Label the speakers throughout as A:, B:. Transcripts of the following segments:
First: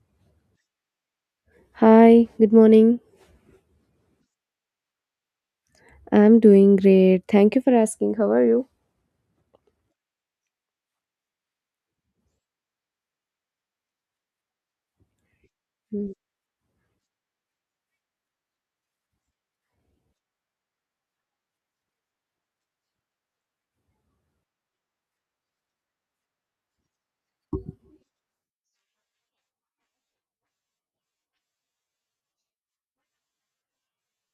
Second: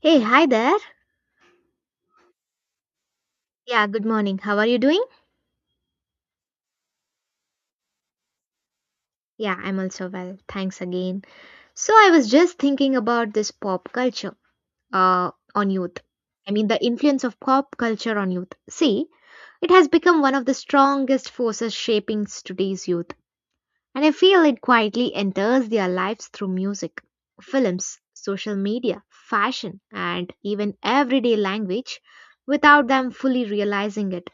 A: Hey, hi there.
B: Hi, good morning.
A: Yeah, good morning. How are you doing?
B: I'm doing great. Thank you for asking. How are you?
A: Yeah, I'm also well. Thanks again. So, I was just thinking about this pop culture on youth.
B: Mm.
A: I mean, the influence of pop culture on youth. See, it has become one of the strongest forces shaping today's youth. And I feel it quietly enters their lives through music, films, social media, fashion, and even everyday language without them fully realizing it.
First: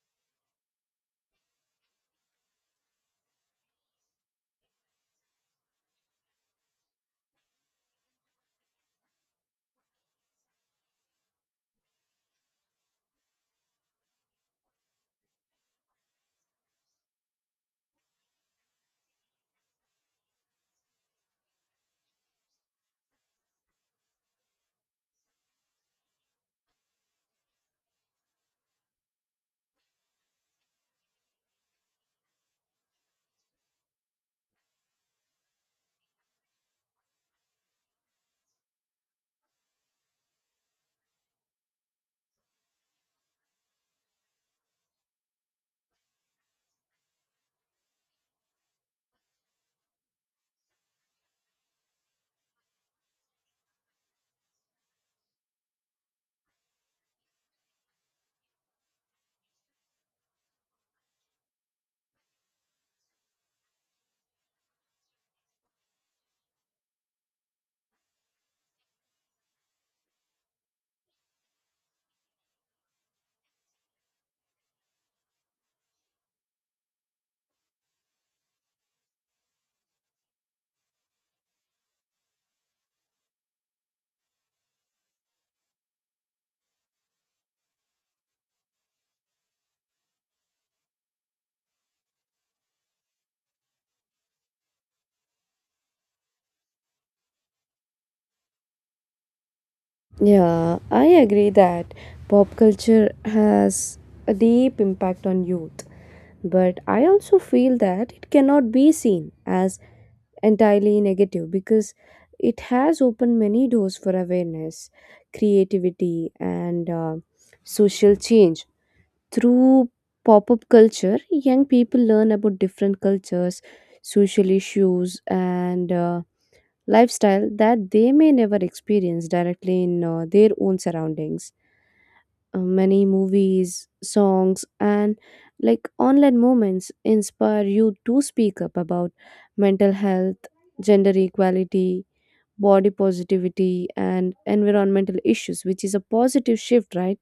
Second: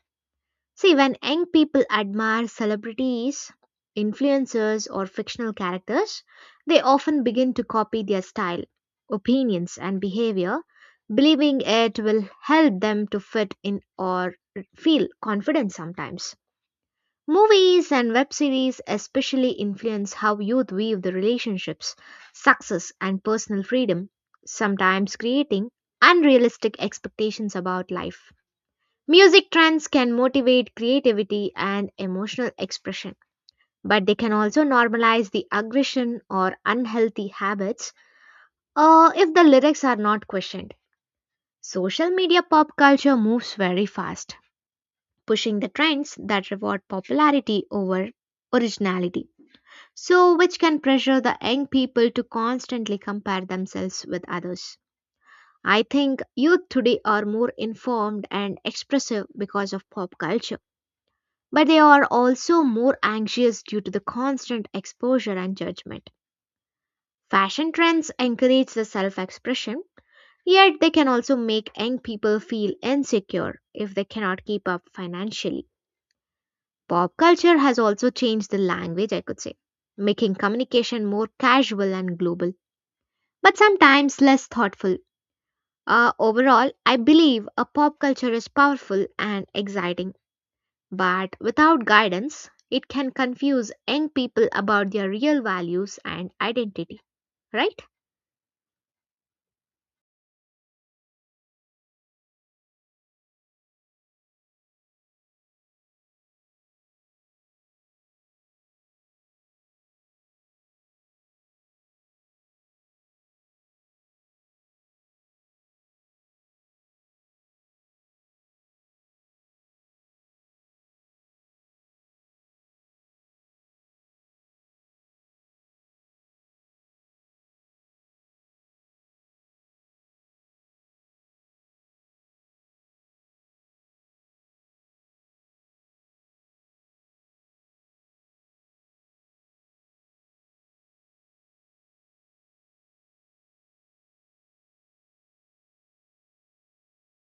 A: See, when young people admire celebrities, influencers, or fictional characters, they often begin to copy their style, opinions, and behavior, believing it will help them to fit in or feel confident sometimes. Movies and web series especially influence how youth view the relationships, success, and personal freedom, sometimes creating unrealistic expectations about life. Music trends can motivate creativity and emotional expression, but they can also normalize the aggression or unhealthy habits if the lyrics are not questioned. Social media pop culture moves very fast, pushing the trends that reward popularity over originality, so which can pressure the young people to constantly compare themselves with others. I think youth today are more informed and expressive because of pop culture. But they are also more anxious due to the constant exposure and judgment. Fashion trends encourage the self expression, yet they can also make young people feel insecure if they cannot keep up financially. Pop culture has also changed the language, I could say, making communication more casual and global, but sometimes less thoughtful. Overall, I believe a pop culture is powerful and exciting. But without guidance, it can confuse young people about their real values and identity, right?
B: Yeah, I agree that pop culture has a deep impact on youth, but I also feel that it cannot be seen as entirely negative because it has opened many doors for awareness, creativity, and social change. Through pop up culture, young people learn about different cultures, social issues, and lifestyle that they may never experience directly in their own surroundings. Many movies, songs, and like online moments inspire you to speak up about mental health, gender equality, body positivity, and environmental issues, which is a positive shift, right?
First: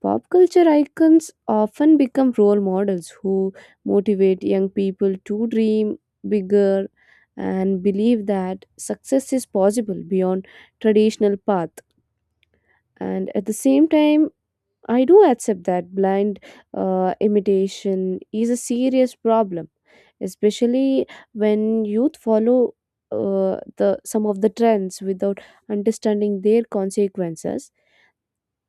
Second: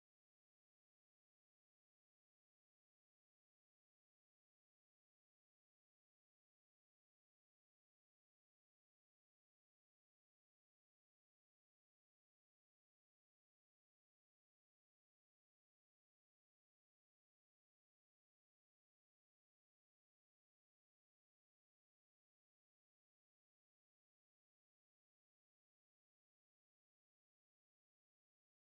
B: Pop culture icons often become role models who motivate young people to dream bigger and believe that success is possible beyond traditional path. And at the same time, I do accept that blind imitation is a serious problem, especially when youth follow the some of the trends without understanding their consequences.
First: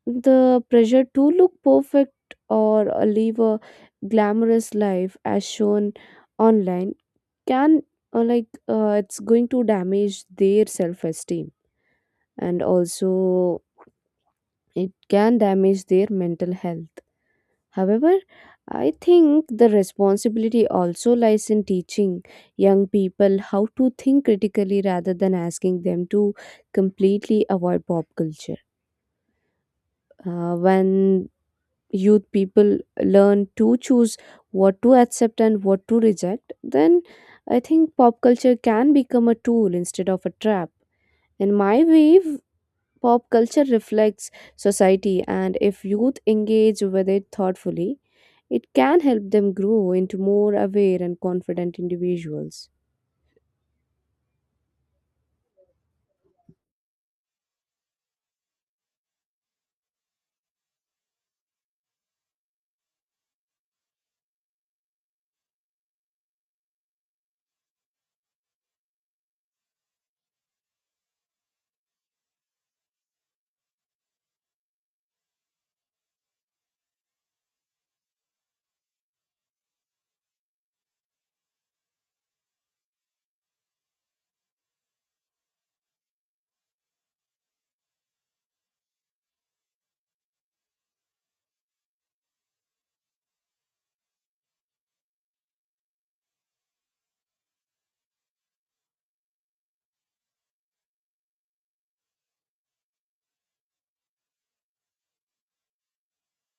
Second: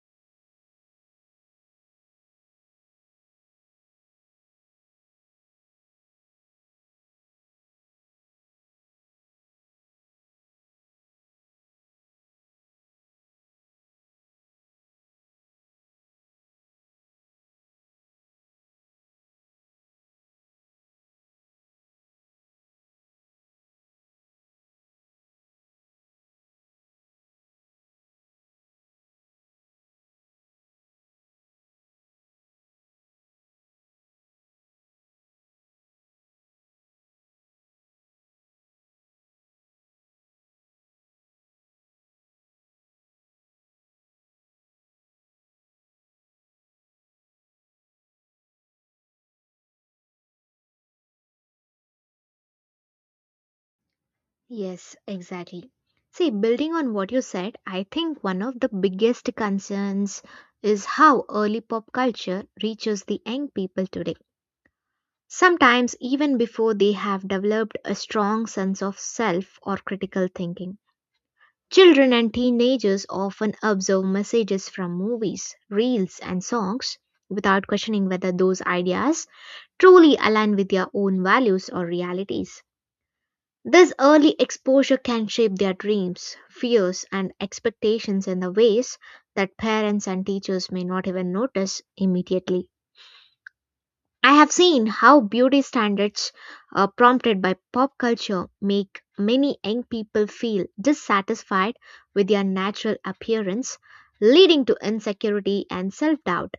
B: The pressure to look perfect or live a glamorous life as shown online can it's going to damage their self-esteem, and also it can damage their mental health. However, I think the responsibility also lies in teaching young people how to think critically rather than asking them to completely avoid pop culture. When youth people learn to choose what to accept and what to reject, then I think pop culture can become a tool instead of a trap. In my way, pop culture reflects society, and if youth engage with it thoughtfully, it can help them grow into more aware and confident individuals.
A: Yes, exactly. See, building on what you said, I think one of the biggest concerns is how early pop culture reaches the young people today. Sometimes, even before they have developed a strong sense of self or critical thinking. Children and teenagers often absorb messages from movies, reels, and songs without questioning whether those ideas truly align with their own values or realities. This early exposure can shape their dreams, fears, and expectations in the ways that parents and teachers may not even notice immediately. I have seen how beauty standards prompted by pop culture make many young people feel dissatisfied with their natural appearance, leading to insecurity and self doubt.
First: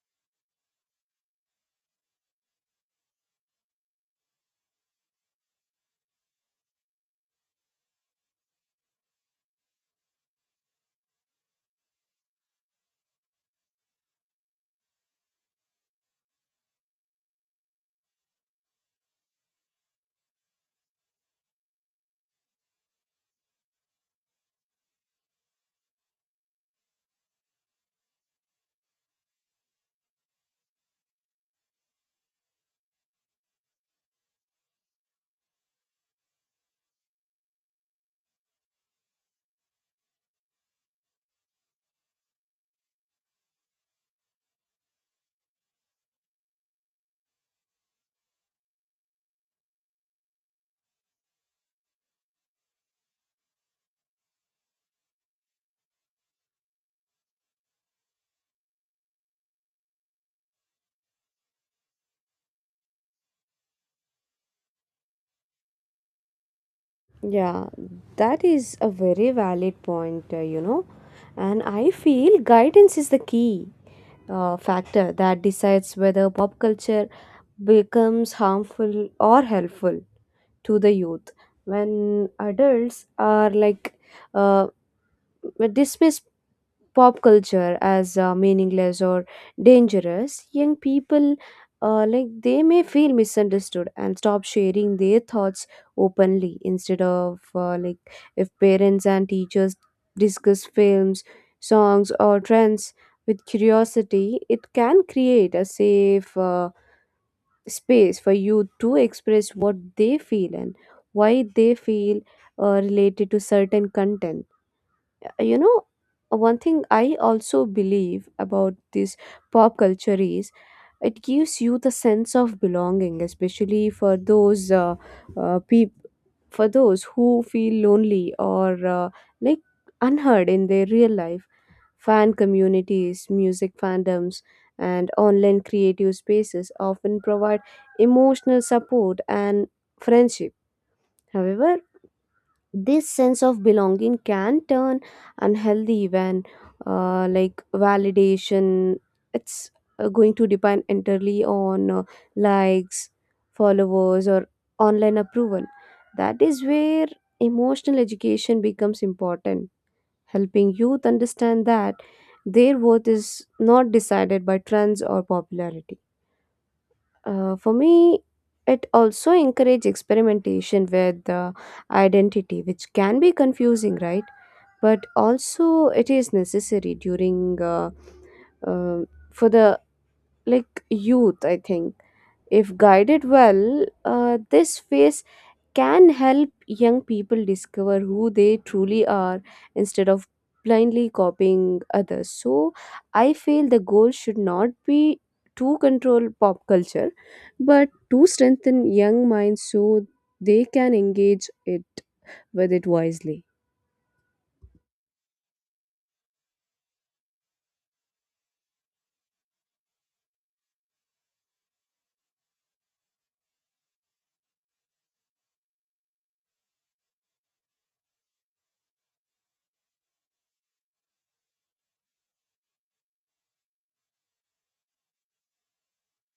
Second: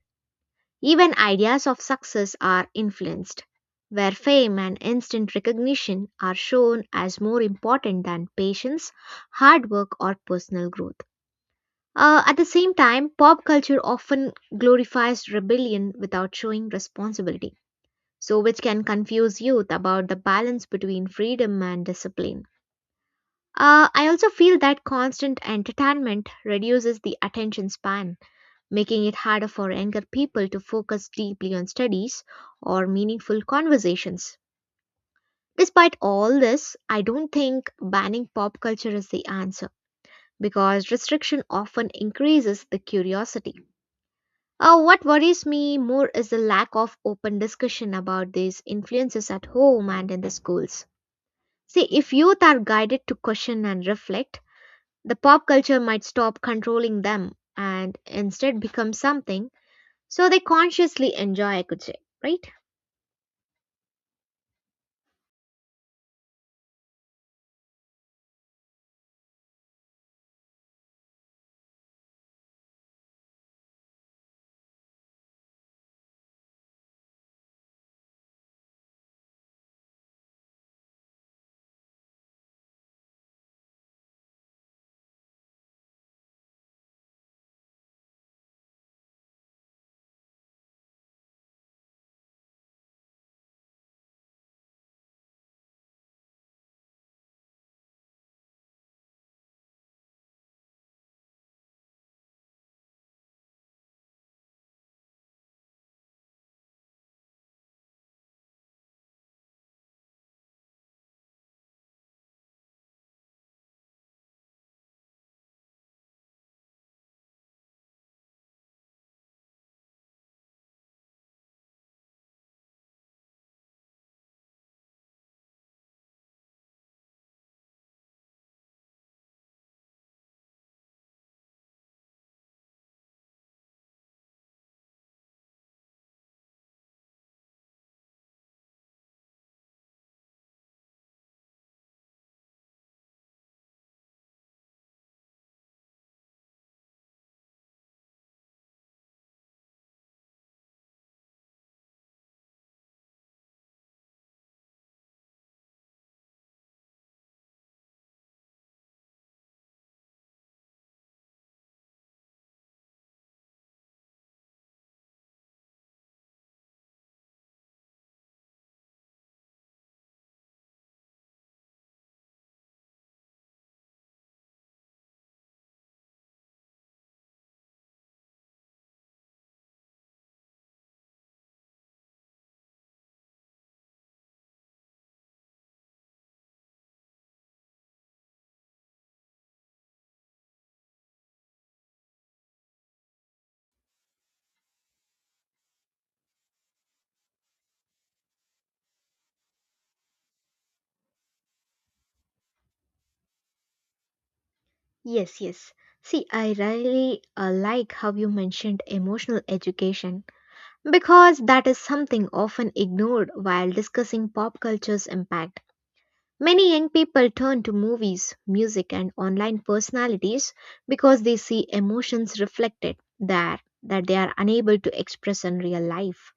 A: Even ideas of success are influenced, where fame and instant recognition are shown as more important than patience, hard work, or personal growth. At the same time, pop culture often glorifies rebellion without showing responsibility so which can confuse youth about the balance between freedom and discipline. I also feel that constant entertainment reduces the attention span, making it harder for younger people to focus deeply on studies or meaningful conversations. Despite all this, I don't think banning pop culture is the answer because restriction often increases the curiosity. What worries me more is the lack of open discussion about these influences at home and in the schools. See, if youth are guided to question and reflect, the pop culture might stop controlling them and instead become something so they consciously enjoy, I could say, right?
B: Yeah, that is a very valid point, you know, and I feel guidance is the key factor that decides whether pop culture becomes harmful or helpful to the youth. When adults are like uh, dismiss pop culture as meaningless or dangerous, young people they may feel misunderstood and stop sharing their thoughts openly. Instead of if parents and teachers discuss films, songs, or trends with curiosity, it can create a safe space for youth to express what they feel and why they feel related to certain content. Uh, you know one thing I also believe about this pop culture is it gives you the sense of belonging, especially for those people, for those who feel lonely or like unheard in their real life. Fan communities, music fandoms, and online creative spaces often provide emotional support and friendship. However, this sense of belonging can turn unhealthy when validation, it's going to depend entirely on likes, followers, or online approval. That is where emotional education becomes important, helping youth understand that their worth is not decided by trends or popularity. Uh, for me, it also encourages experimentation with identity, which can be confusing, right? But also, it is necessary during uh, for the like youth. I think if guided well, this phase can help young people discover who they truly are instead of blindly copying others. So, I feel the goal should not be to control pop culture, but to strengthen young minds so they can engage it with it wisely.
A: Yes, yes. See, I really like how you mentioned emotional education because that is something often ignored while discussing pop culture's impact. Many young people turn to movies, music, and online personalities because they see emotions reflected there that they are unable to express in real life.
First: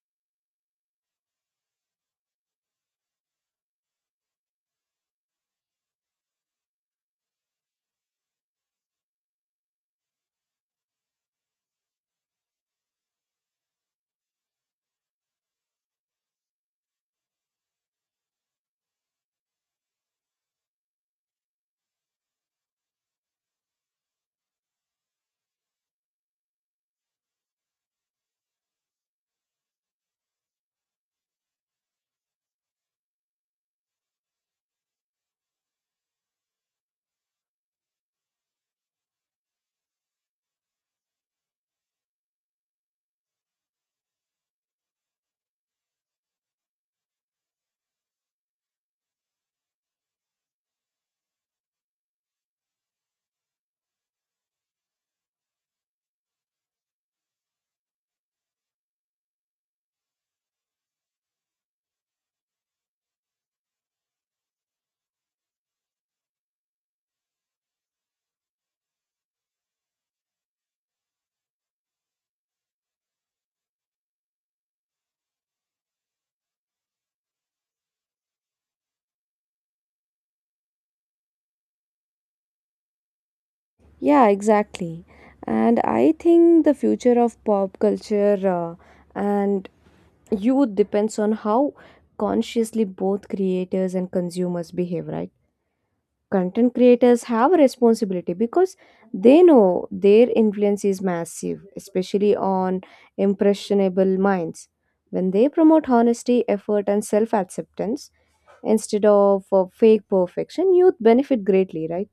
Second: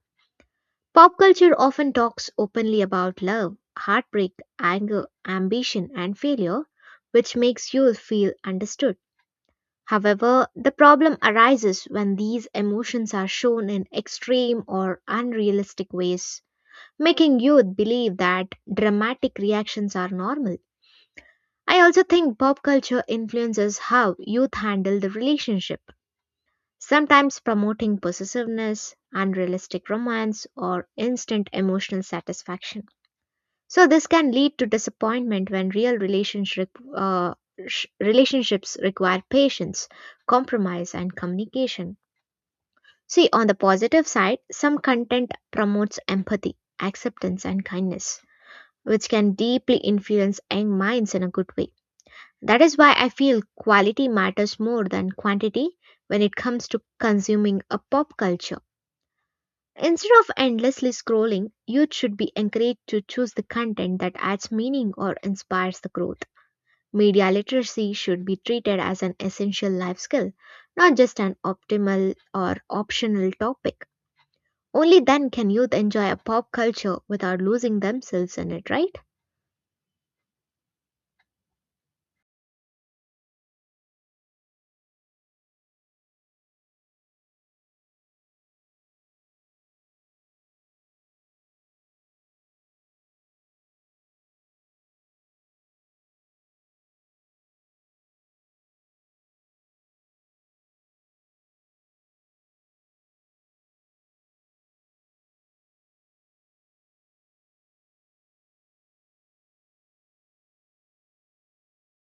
A: Pop culture often talks openly about love, heartbreak, anger, ambition, and failure, which makes you feel understood. However, the problem arises when these emotions are shown in extreme or unrealistic ways, making youth believe that dramatic reactions are normal. I also think pop culture influences how youth handle the relationship, sometimes promoting possessiveness, unrealistic romance, or instant emotional satisfaction. So, this can lead to disappointment when real uh, relationships require patience, compromise, and communication. See, on the positive side, some content promotes empathy, acceptance, and kindness, which can deeply influence young minds in a good way. That is why I feel quality matters more than quantity when it comes to consuming a pop culture. Instead of endlessly scrolling, youth should be encouraged to choose the content that adds meaning or inspires the growth. Media literacy should be treated as an essential life skill, not just an optimal or optional topic. Only then can youth enjoy a pop culture without losing themselves in it, right?
B: Yeah, exactly. And I think the future of pop culture and youth depends on how consciously both creators and consumers behave, right? Content creators have a responsibility because they know their influence is massive, especially on impressionable minds. When they promote honesty, effort, and self acceptance instead of fake perfection, youth benefit greatly, right?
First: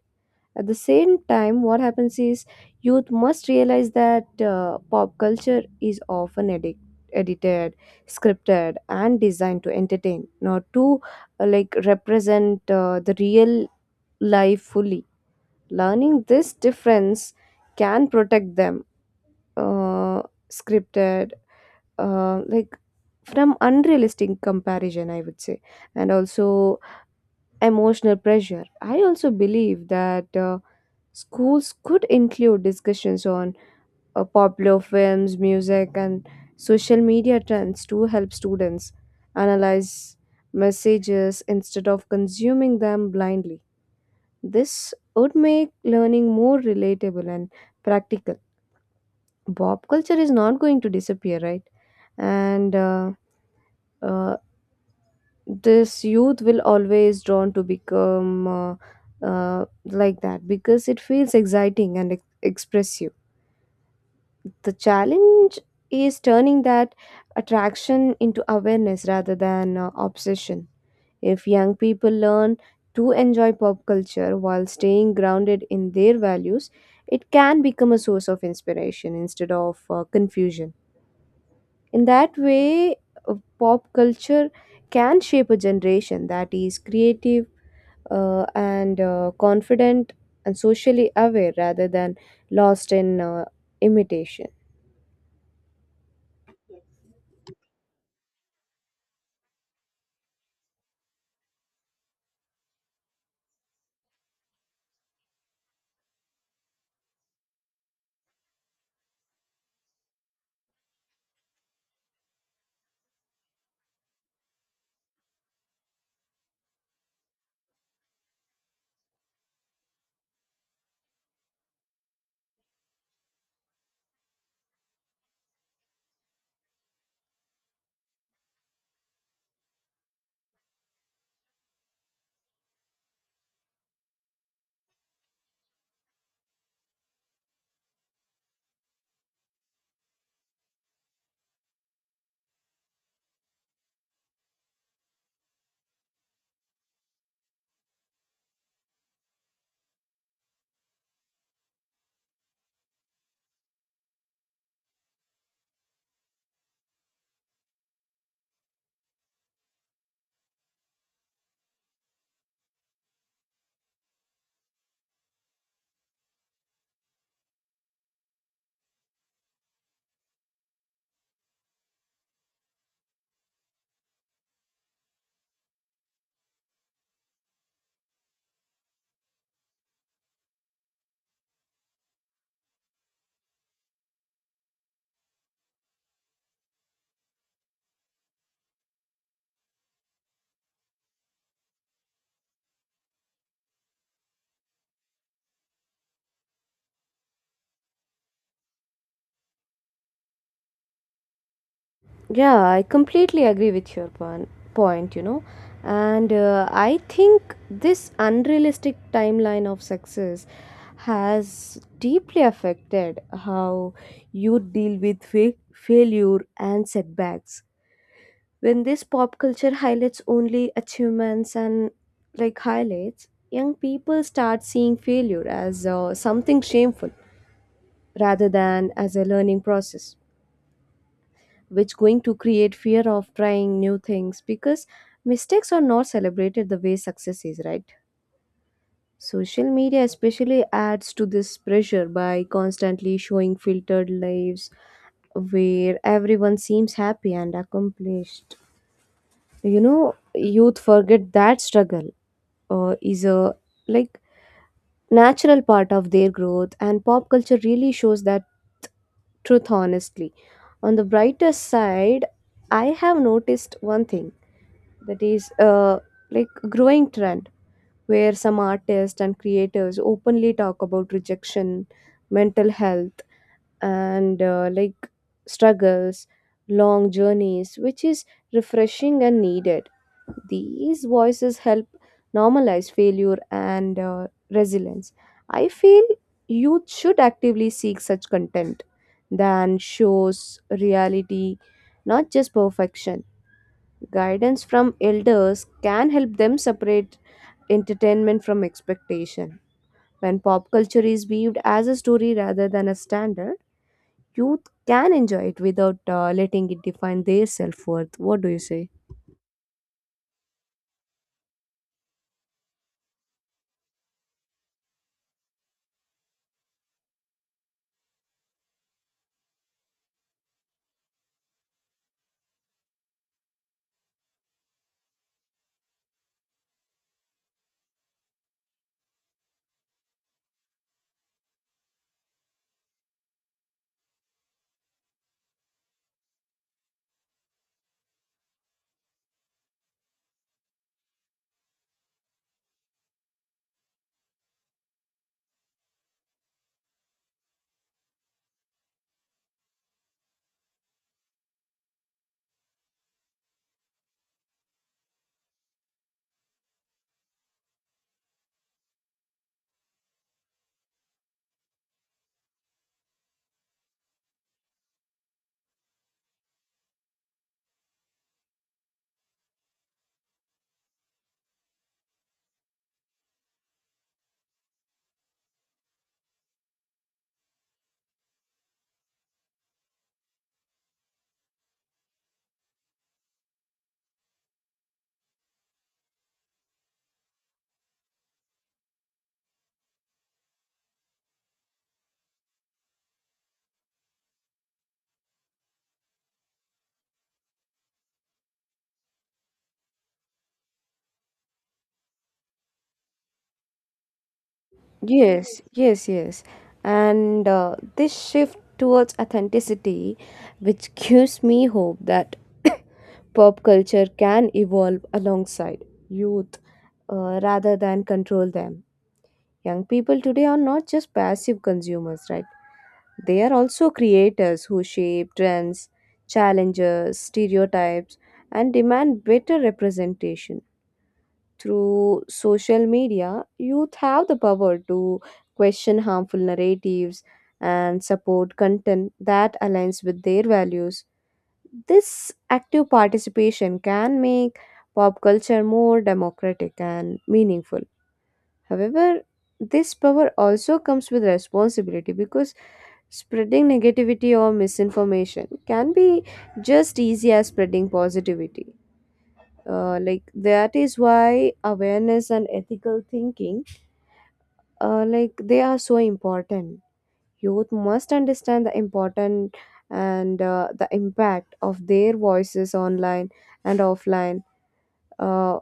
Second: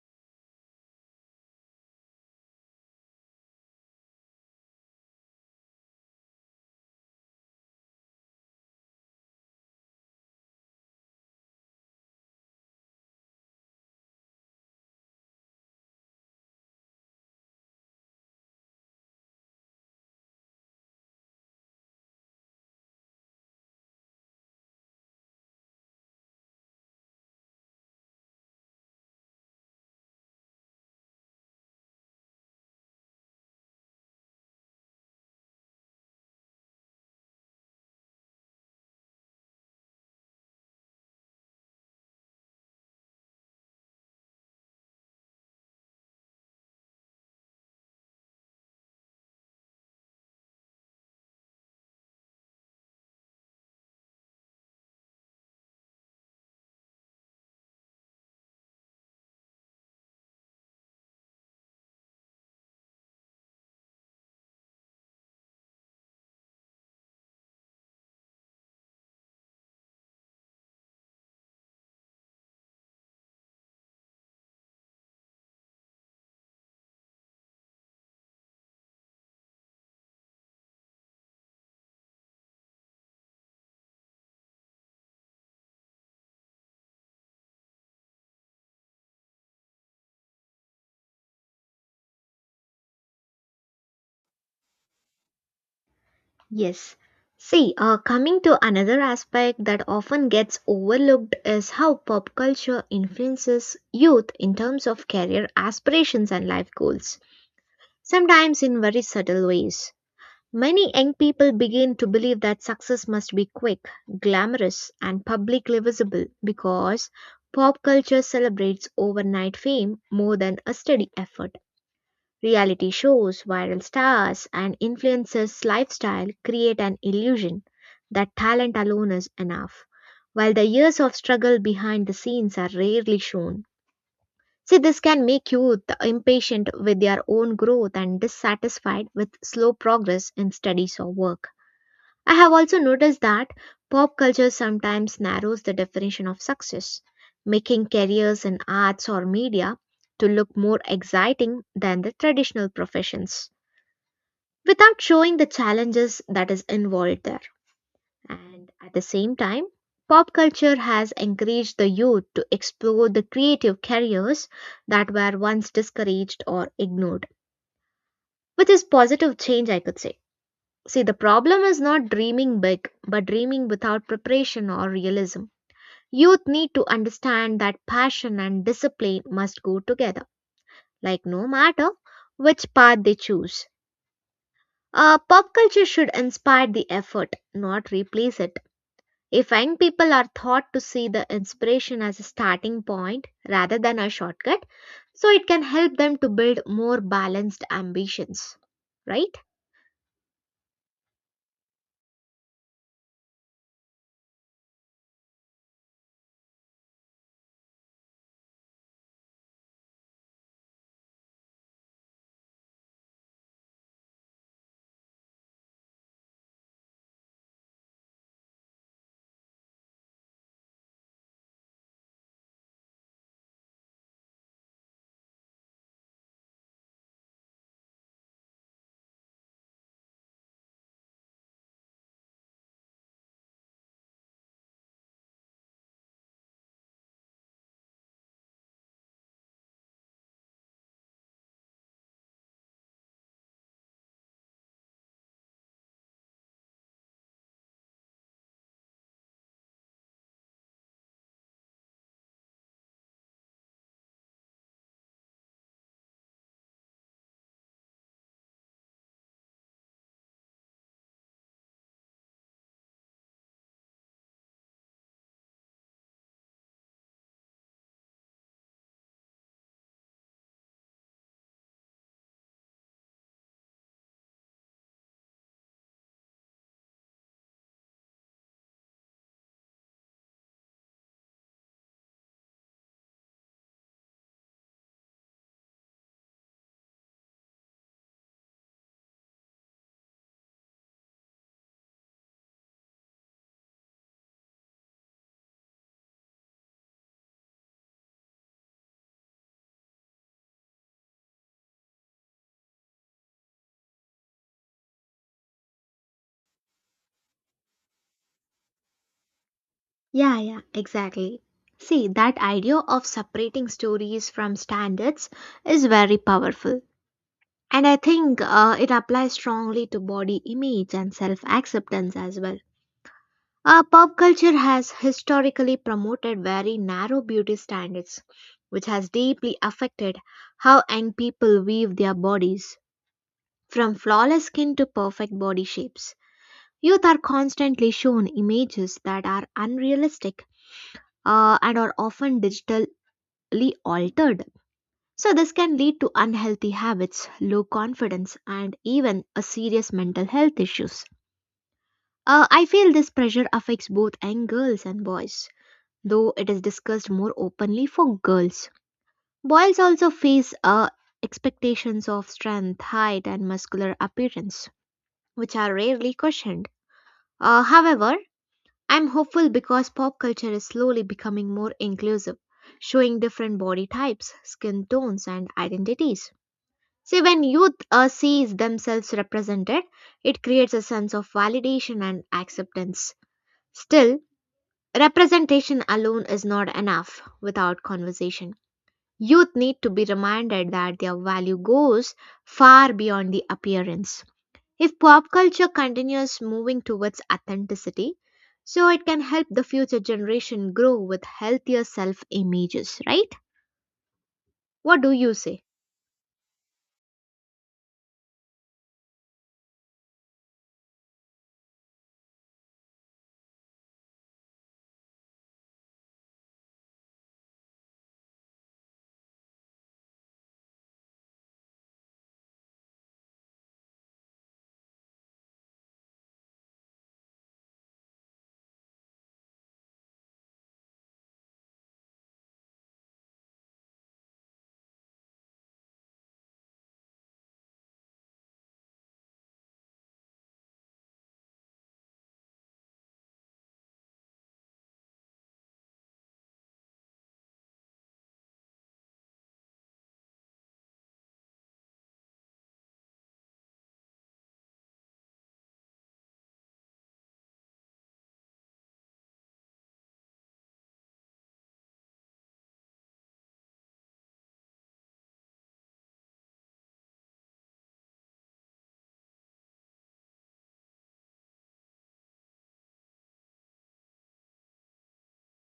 B: At the same time, what happens is youth must realize that pop culture is often edited, scripted, and designed to entertain, not to represent the real life fully. Learning this difference can protect them, uh, scripted, like from unrealistic comparison, I would say, and also emotional pressure. I also believe that schools could include discussions on popular films, music, and social media trends to help students analyze messages instead of consuming them blindly. This would make learning more relatable and practical. Pop culture is not going to disappear, right? And uh, this youth will always drawn to become that because it feels exciting and expressive. The challenge is turning that attraction into awareness rather than obsession. If young people learn to enjoy pop culture while staying grounded in their values, it can become a source of inspiration instead of confusion. In that way, pop culture can shape a generation that is creative and confident and socially aware rather than lost in imitation.
A: Yes. See, coming to another aspect that often gets overlooked is how pop culture influences youth in terms of career aspirations and life goals, sometimes in very subtle ways. Many young people begin to believe that success must be quick, glamorous, and publicly visible because pop culture celebrates overnight fame more than a steady effort. Reality shows, viral stars, and influencers' lifestyle create an illusion that talent alone is enough, while the years of struggle behind the scenes are rarely shown. See, this can make youth impatient with their own growth and dissatisfied with slow progress in studies or work. I have also noticed that pop culture sometimes narrows the definition of success, making careers in arts or media to look more exciting than the traditional professions without showing the challenges that is involved there. And at the same time, pop culture has encouraged the youth to explore the creative careers that were once discouraged or ignored, which is positive change, I could say. See, the problem is not dreaming big, but dreaming without preparation or realism. Youth need to understand that passion and discipline must go together, like no matter which path they choose. Pop culture should inspire the effort, not replace it. If young people are taught to see the inspiration as a starting point rather than a shortcut, so it can help them to build more balanced ambitions, right?
B: Yeah, I completely agree with your point, you know. And I think this unrealistic timeline of success has deeply affected how you deal with failure and setbacks. When this pop culture highlights only achievements and like highlights, young people start seeing failure as something shameful rather than as a learning process, which going to create fear of trying new things because mistakes are not celebrated the way success is, right? Social media especially adds to this pressure by constantly showing filtered lives where everyone seems happy and accomplished. You know, youth forget that struggle is a like natural part of their growth, and pop culture really shows that truth honestly. On the brighter side, I have noticed one thing that is a growing trend where some artists and creators openly talk about rejection, mental health, and struggles, long journeys, which is refreshing and needed. These voices help normalize failure and resilience. I feel youth should actively seek such content than shows reality, not just perfection. Guidance from elders can help them separate entertainment from expectation. When pop culture is viewed as a story rather than a standard, youth can enjoy it without letting it define their self worth. What do you say?
A: Yeah, yeah, exactly. See, that idea of separating stories from standards is very powerful. And I think it applies strongly to body image and self acceptance as well. Pop culture has historically promoted very narrow beauty standards, which has deeply affected how young people weave their bodies, from flawless skin to perfect body shapes. Youth are constantly shown images that are unrealistic and are often digitally altered. So, this can lead to unhealthy habits, low confidence, and even a serious mental health issues. I feel this pressure affects both young girls and boys though it is discussed more openly for girls. Boys also face expectations of strength, height, and muscular appearance, which are rarely questioned. However, I'm hopeful because pop culture is slowly becoming more inclusive, showing different body types, skin tones, and identities. See, when youth sees themselves represented, it creates a sense of validation and acceptance. Still, representation alone is not enough without conversation. Youth need to be reminded that their value goes far beyond the appearance. If pop culture continues moving towards authenticity, so it can help the future generation grow with healthier self images, right? What do you
B: Yes,
A: say?
B: yes, yes. And this shift towards authenticity, which gives me hope that pop culture can evolve alongside youth rather than control them. Young people today are not just passive consumers, right? They are also creators who shape trends, challenges, stereotypes, and demand better representation. Through social media, youth have the power to question harmful narratives and support content that aligns with their values. This active participation can make pop culture more democratic and meaningful. However, this power also comes with responsibility because spreading negativity or misinformation can be just easy as spreading positivity. That is why awareness and ethical thinking, they are so important. Youth must understand the important and the impact of their voices online and offline. Uh,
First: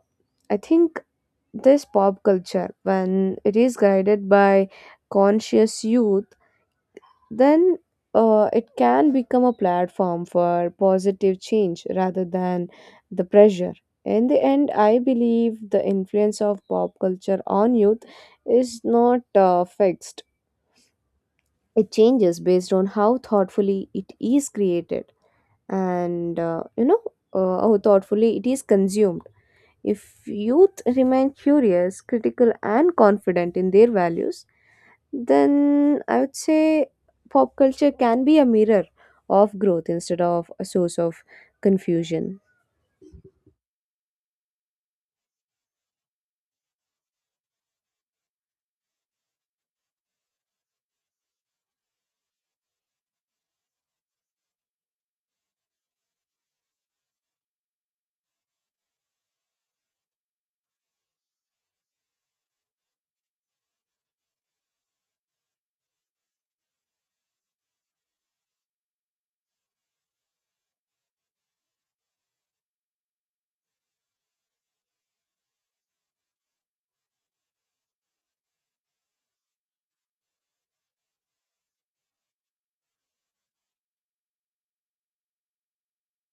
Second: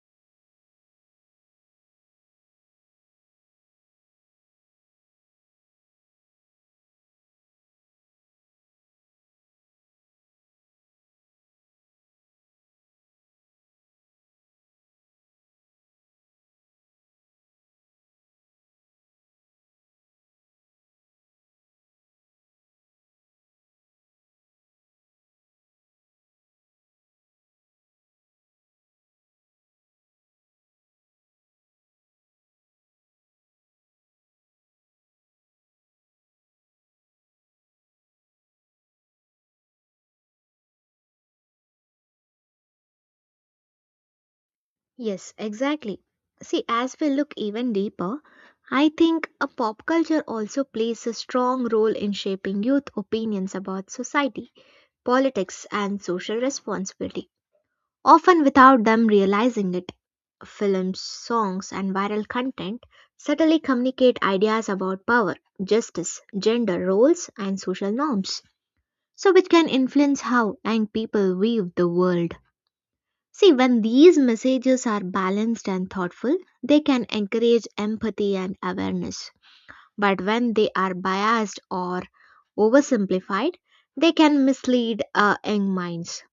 B: I think this pop culture, when it is guided by conscious youth, then it can become a platform for positive change rather than the pressure. In the end, I believe the influence of pop culture on youth is not fixed. It changes based on how thoughtfully it is created and how thoughtfully it is consumed. If youth remain curious, critical, and confident in their values, then I would say pop culture can be a mirror of growth instead of a source of confusion.
A: Yes, exactly. See, as we look even deeper, I think a pop culture also plays a strong role in shaping youth opinions about society, politics, and social responsibility, often without them realizing it. Films, songs, and viral content subtly communicate ideas about power, justice, gender roles, and social norms, so which can influence how young people view the world. See, when these messages are balanced and thoughtful, they can encourage empathy and awareness. But when they are biased or oversimplified, they can mislead young minds.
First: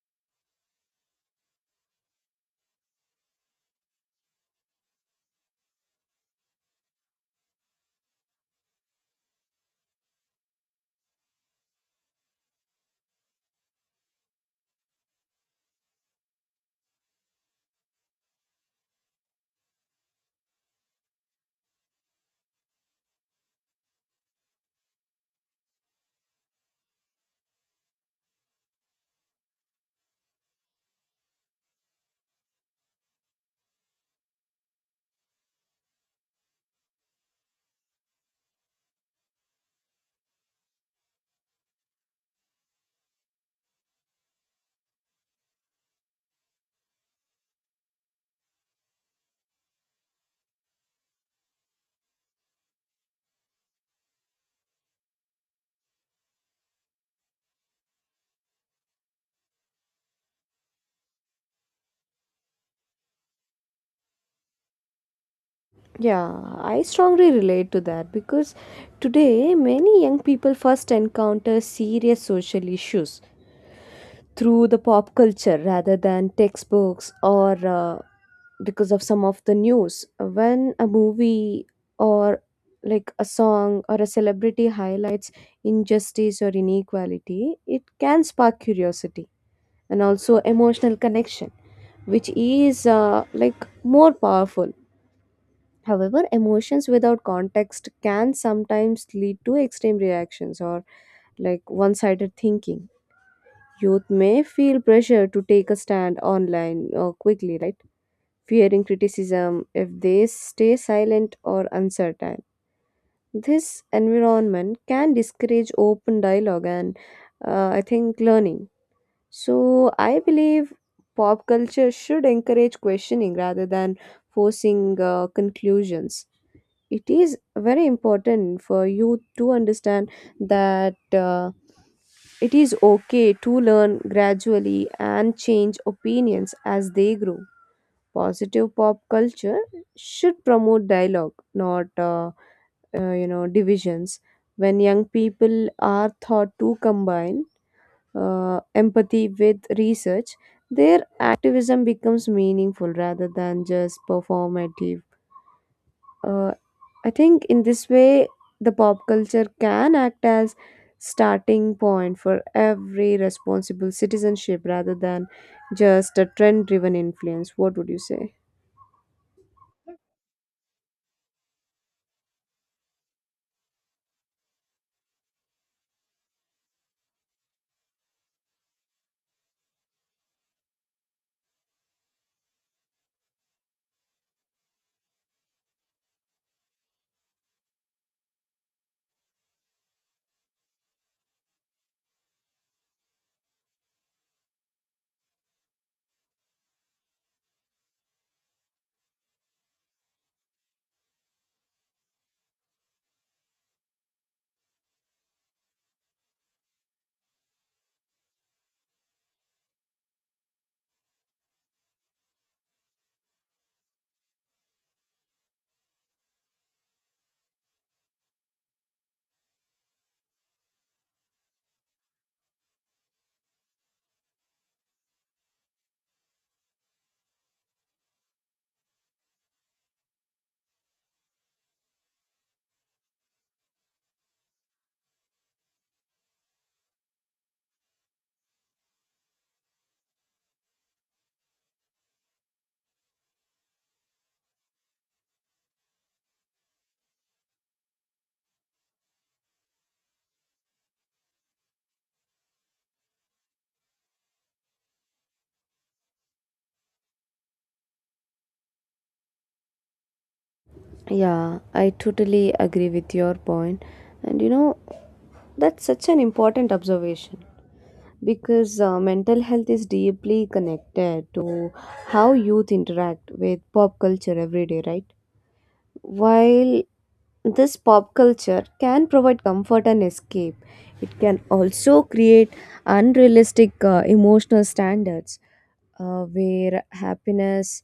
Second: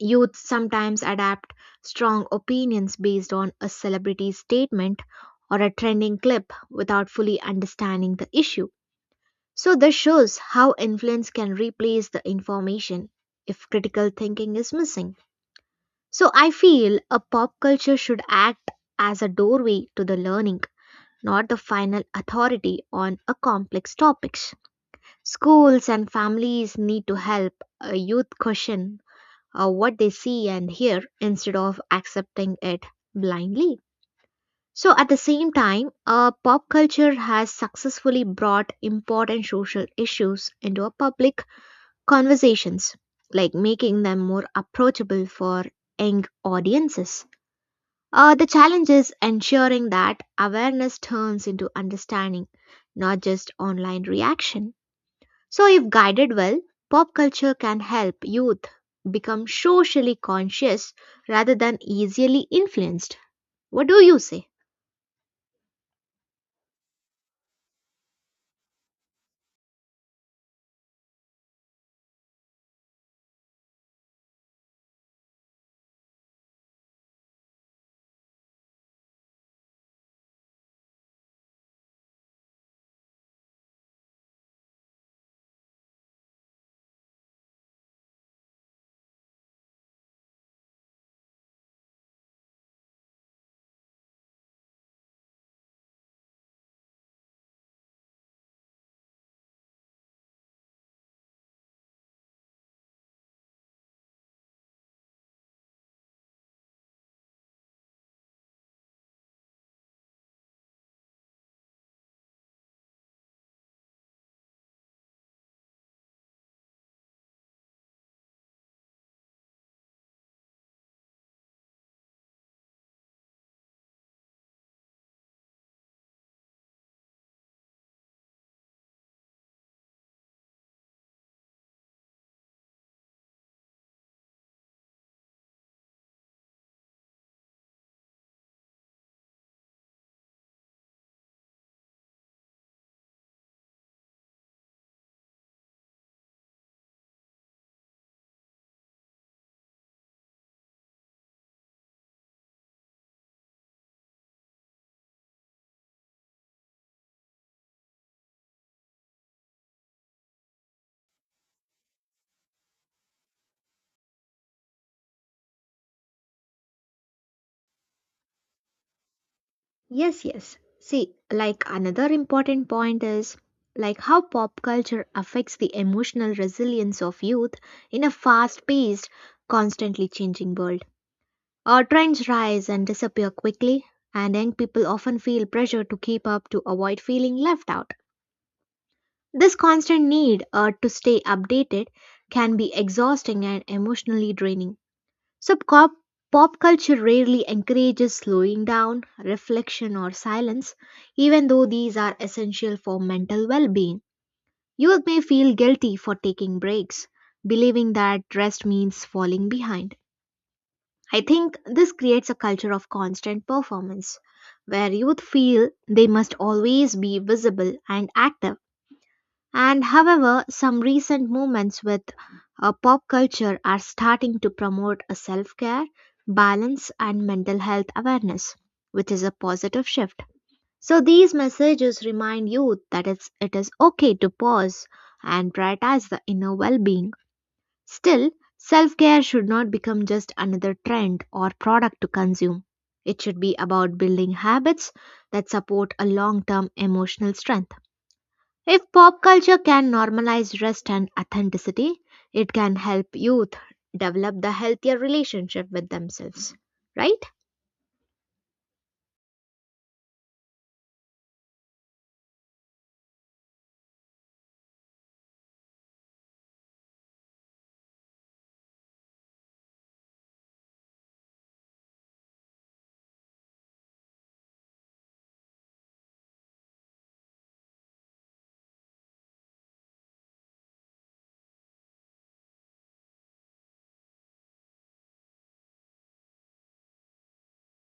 A: Youth sometimes adapt strong opinions based on a celebrity's statement or a trending clip without fully understanding the issue. So, this shows how influence can replace the information if critical thinking is missing. So, I feel a pop culture should act as a doorway to the learning, not the final authority on a complex topics. Schools and families need to help a youth question what they see and hear instead of accepting it blindly. So, at the same time, pop culture has successfully brought important social issues into a public conversations, like making them more approachable for young audiences. The challenge is ensuring that awareness turns into understanding, not just online reaction. So, if guided well, pop culture can help youth become socially conscious rather than easily influenced. What do you say?
B: Yeah, I strongly relate to that because today many young people first encounter serious social issues through the pop culture rather than textbooks or because of some of the news. When a movie or like a song or a celebrity highlights injustice or inequality, it can spark curiosity and also emotional connection, which is more powerful. However, emotions without context can sometimes lead to extreme reactions or like one sided thinking. Youth may feel pressure to take a stand online or quickly, right? Fearing criticism if they stay silent or uncertain. This environment can discourage open dialogue and I think learning. So, I believe pop culture should encourage questioning rather than forcing conclusions. It is very important for you to understand that it is okay to learn gradually and change opinions as they grow. Positive pop culture should promote dialogue, not divisions. When young people are thought to combine empathy with research, their activism becomes meaningful rather than just performative. uh, I think in this way, the pop culture can act as starting point for every responsible citizenship rather than just a trend driven influence. What would you say?
A: Yes, yes. See, like another important point is like how pop culture affects the emotional resilience of youth in a fast-paced, constantly changing world. Our trends rise and disappear quickly, and young people often feel pressure to keep up to avoid feeling left out. This constant need to stay updated can be exhausting and emotionally draining. So, pop culture rarely encourages slowing down, reflection, or silence, even though these are essential for mental well being. Youth may feel guilty for taking breaks, believing that rest means falling behind. I think this creates a culture of constant performance, where youth feel they must always be visible and active and however, some recent movements with pop culture are starting to promote a self care, balance, and mental health awareness, which is a positive shift. So, these messages remind youth that it is okay to pause and prioritize the inner well being. Still, self care should not become just another trend or product to consume. It should be about building habits that support a long term emotional strength. If pop culture can normalize rest and authenticity, it can help youth develop the healthier relationship with themselves, right?
B: Yeah, I totally agree with your point. And you know, that's such an important observation because mental health is deeply connected to how youth interact with pop culture every day, right? While this pop culture can provide comfort and escape, it can also create unrealistic emotional standards, where happiness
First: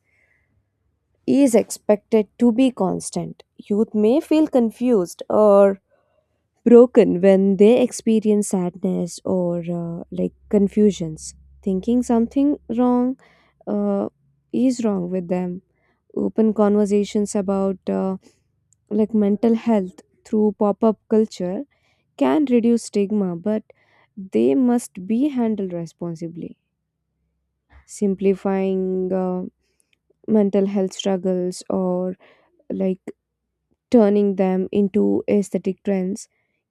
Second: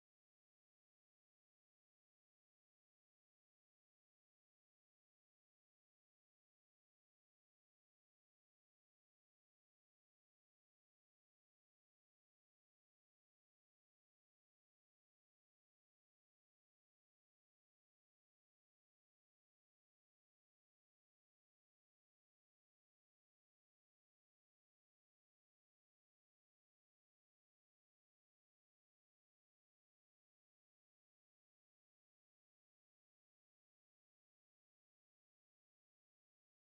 B: is expected to be constant. Youth may feel confused or broken when they experience sadness or confusions, thinking something wrong uh, is wrong with them. Open conversations about mental health through pop-up culture can reduce stigma, but they must be handled responsibly. Simplifying mental health struggles or like turning them into aesthetic trends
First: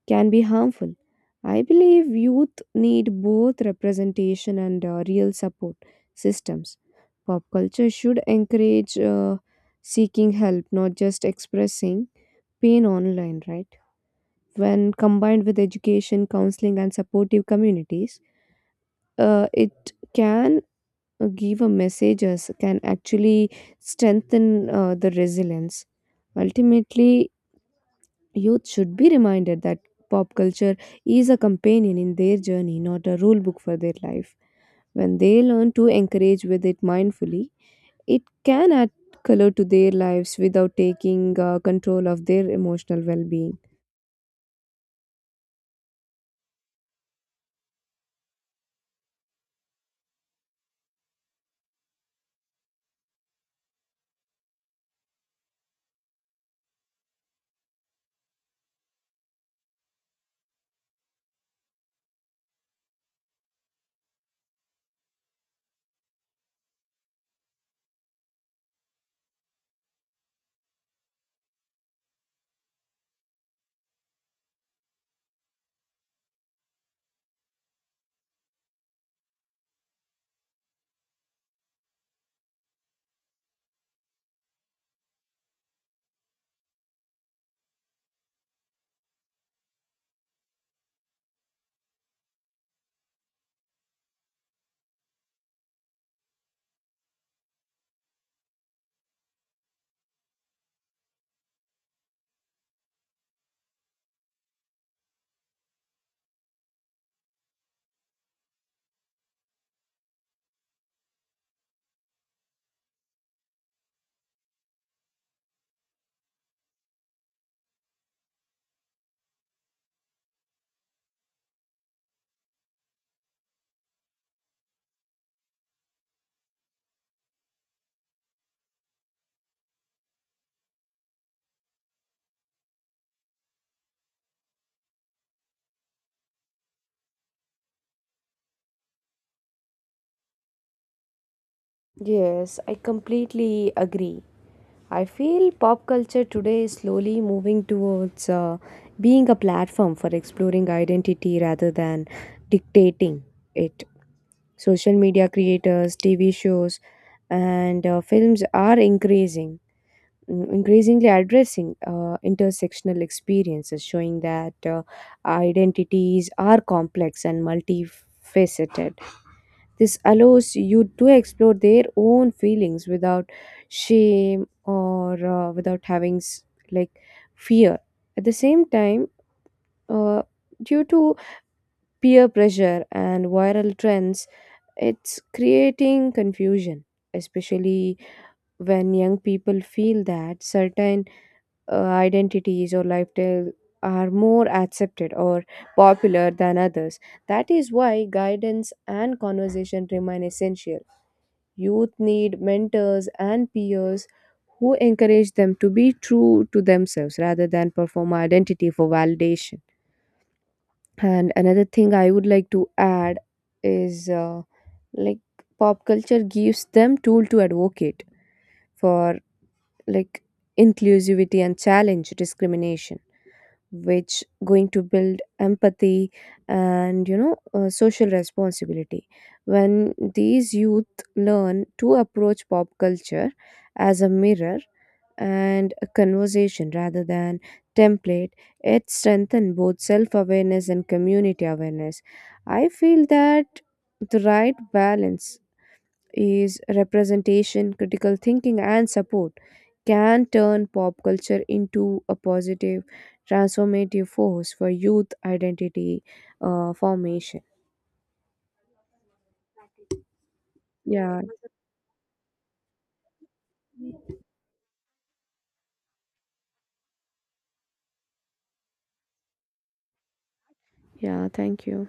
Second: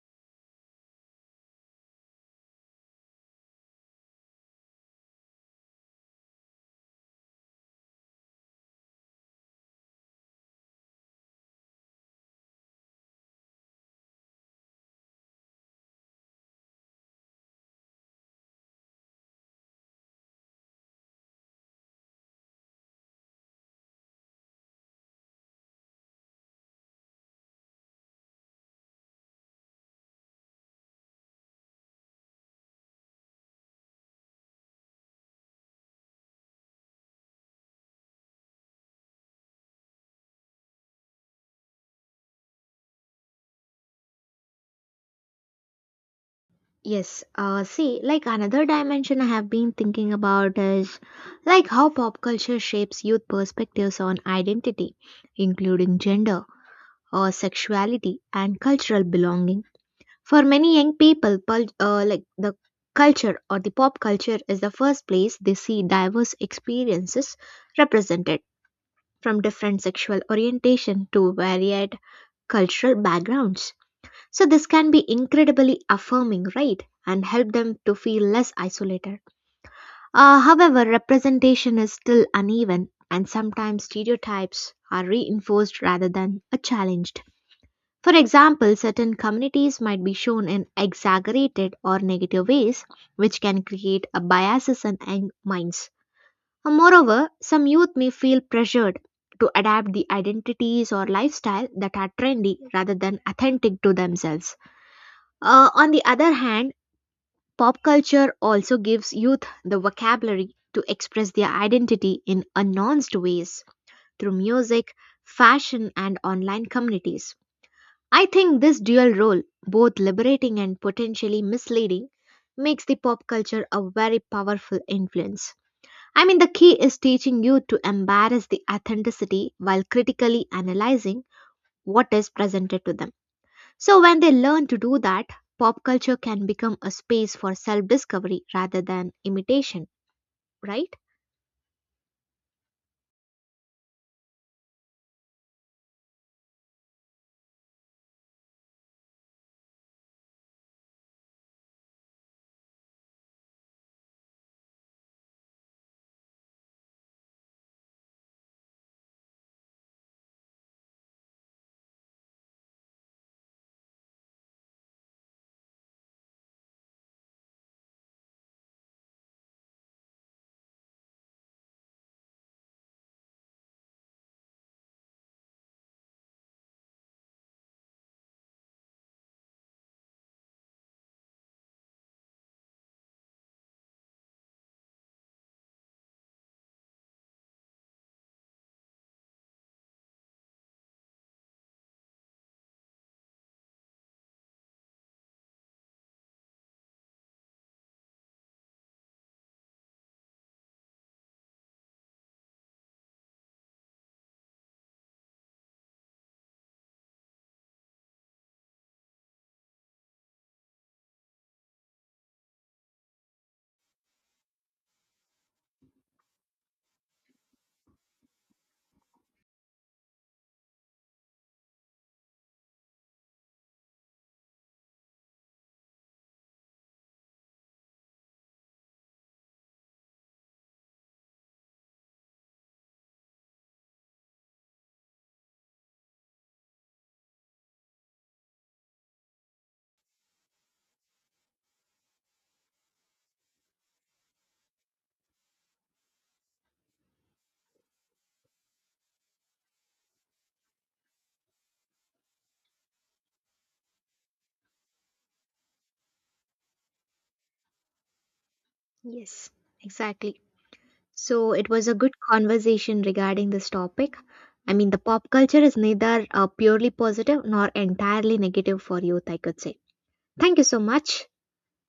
B: can be harmful. I believe youth need both representation and real support systems. Pop culture should encourage seeking help, not just expressing pain online, right? When combined with education, counseling, and supportive communities, it can give a message, as- can actually strengthen the resilience. Ultimately, youth should be reminded that pop culture is a companion in their journey, not a rule book for their life. When they learn to encourage with it mindfully, it can add color to their lives without taking control of their emotional well being.
A: Yes, see, like another dimension I have been thinking about is like how pop culture shapes youth perspectives on identity, including gender, sexuality and cultural belonging. For many young people, like the culture or the pop culture is the first place they see diverse experiences represented from different sexual orientation to varied cultural backgrounds. So this can be incredibly affirming, right? And help them to feel less isolated. However, representation is still uneven, and sometimes stereotypes are reinforced rather than challenged. For example, certain communities might be shown in exaggerated or negative ways, which can create a biases in minds. And moreover, some youth may feel pressured to adapt the identities or lifestyle that are trendy rather than authentic to themselves. On the other hand, pop culture also gives youth the vocabulary to express their identity in nuanced ways through music, fashion, and online communities. I think this dual role, both liberating and potentially misleading, makes the pop culture a very powerful influence. I mean, the key is teaching you to embrace the authenticity while critically analyzing what is presented to them. So, when they learn to do that, pop culture can become a space for self discovery rather than imitation, right?
B: Yes, I completely agree. I feel pop culture today is slowly moving towards being a platform for exploring identity rather than dictating it. Social media creators, TV shows, and films are increasingly addressing intersectional experiences, showing that identities are complex and multifaceted. This allows you to explore their own feelings without shame or without having like fear. At the same time, uh, due to peer pressure and viral trends, it's creating confusion, especially when young people feel that certain identities or lifestyle are more accepted or popular than others. That is why guidance and conversation remain essential. Youth need mentors and peers who encourage them to be true to themselves rather than perform identity for validation. And another thing I would like to add is like pop culture gives them tool to advocate for like inclusivity and challenge discrimination, which going to build empathy and social responsibility. When these youth learn to approach pop culture as a mirror and a conversation rather than template, it strengthens both self-awareness and community awareness. I feel that the right balance is representation, critical thinking, and support can turn pop culture into a positive, transformative force for youth identity formation.
A: Yes, exactly.
B: Yeah,
A: So it was a good conversation regarding this topic. I mean, the pop culture is neither purely positive nor entirely negative for youth, I could say. Thank you so
B: yeah,
A: much.
B: thank you.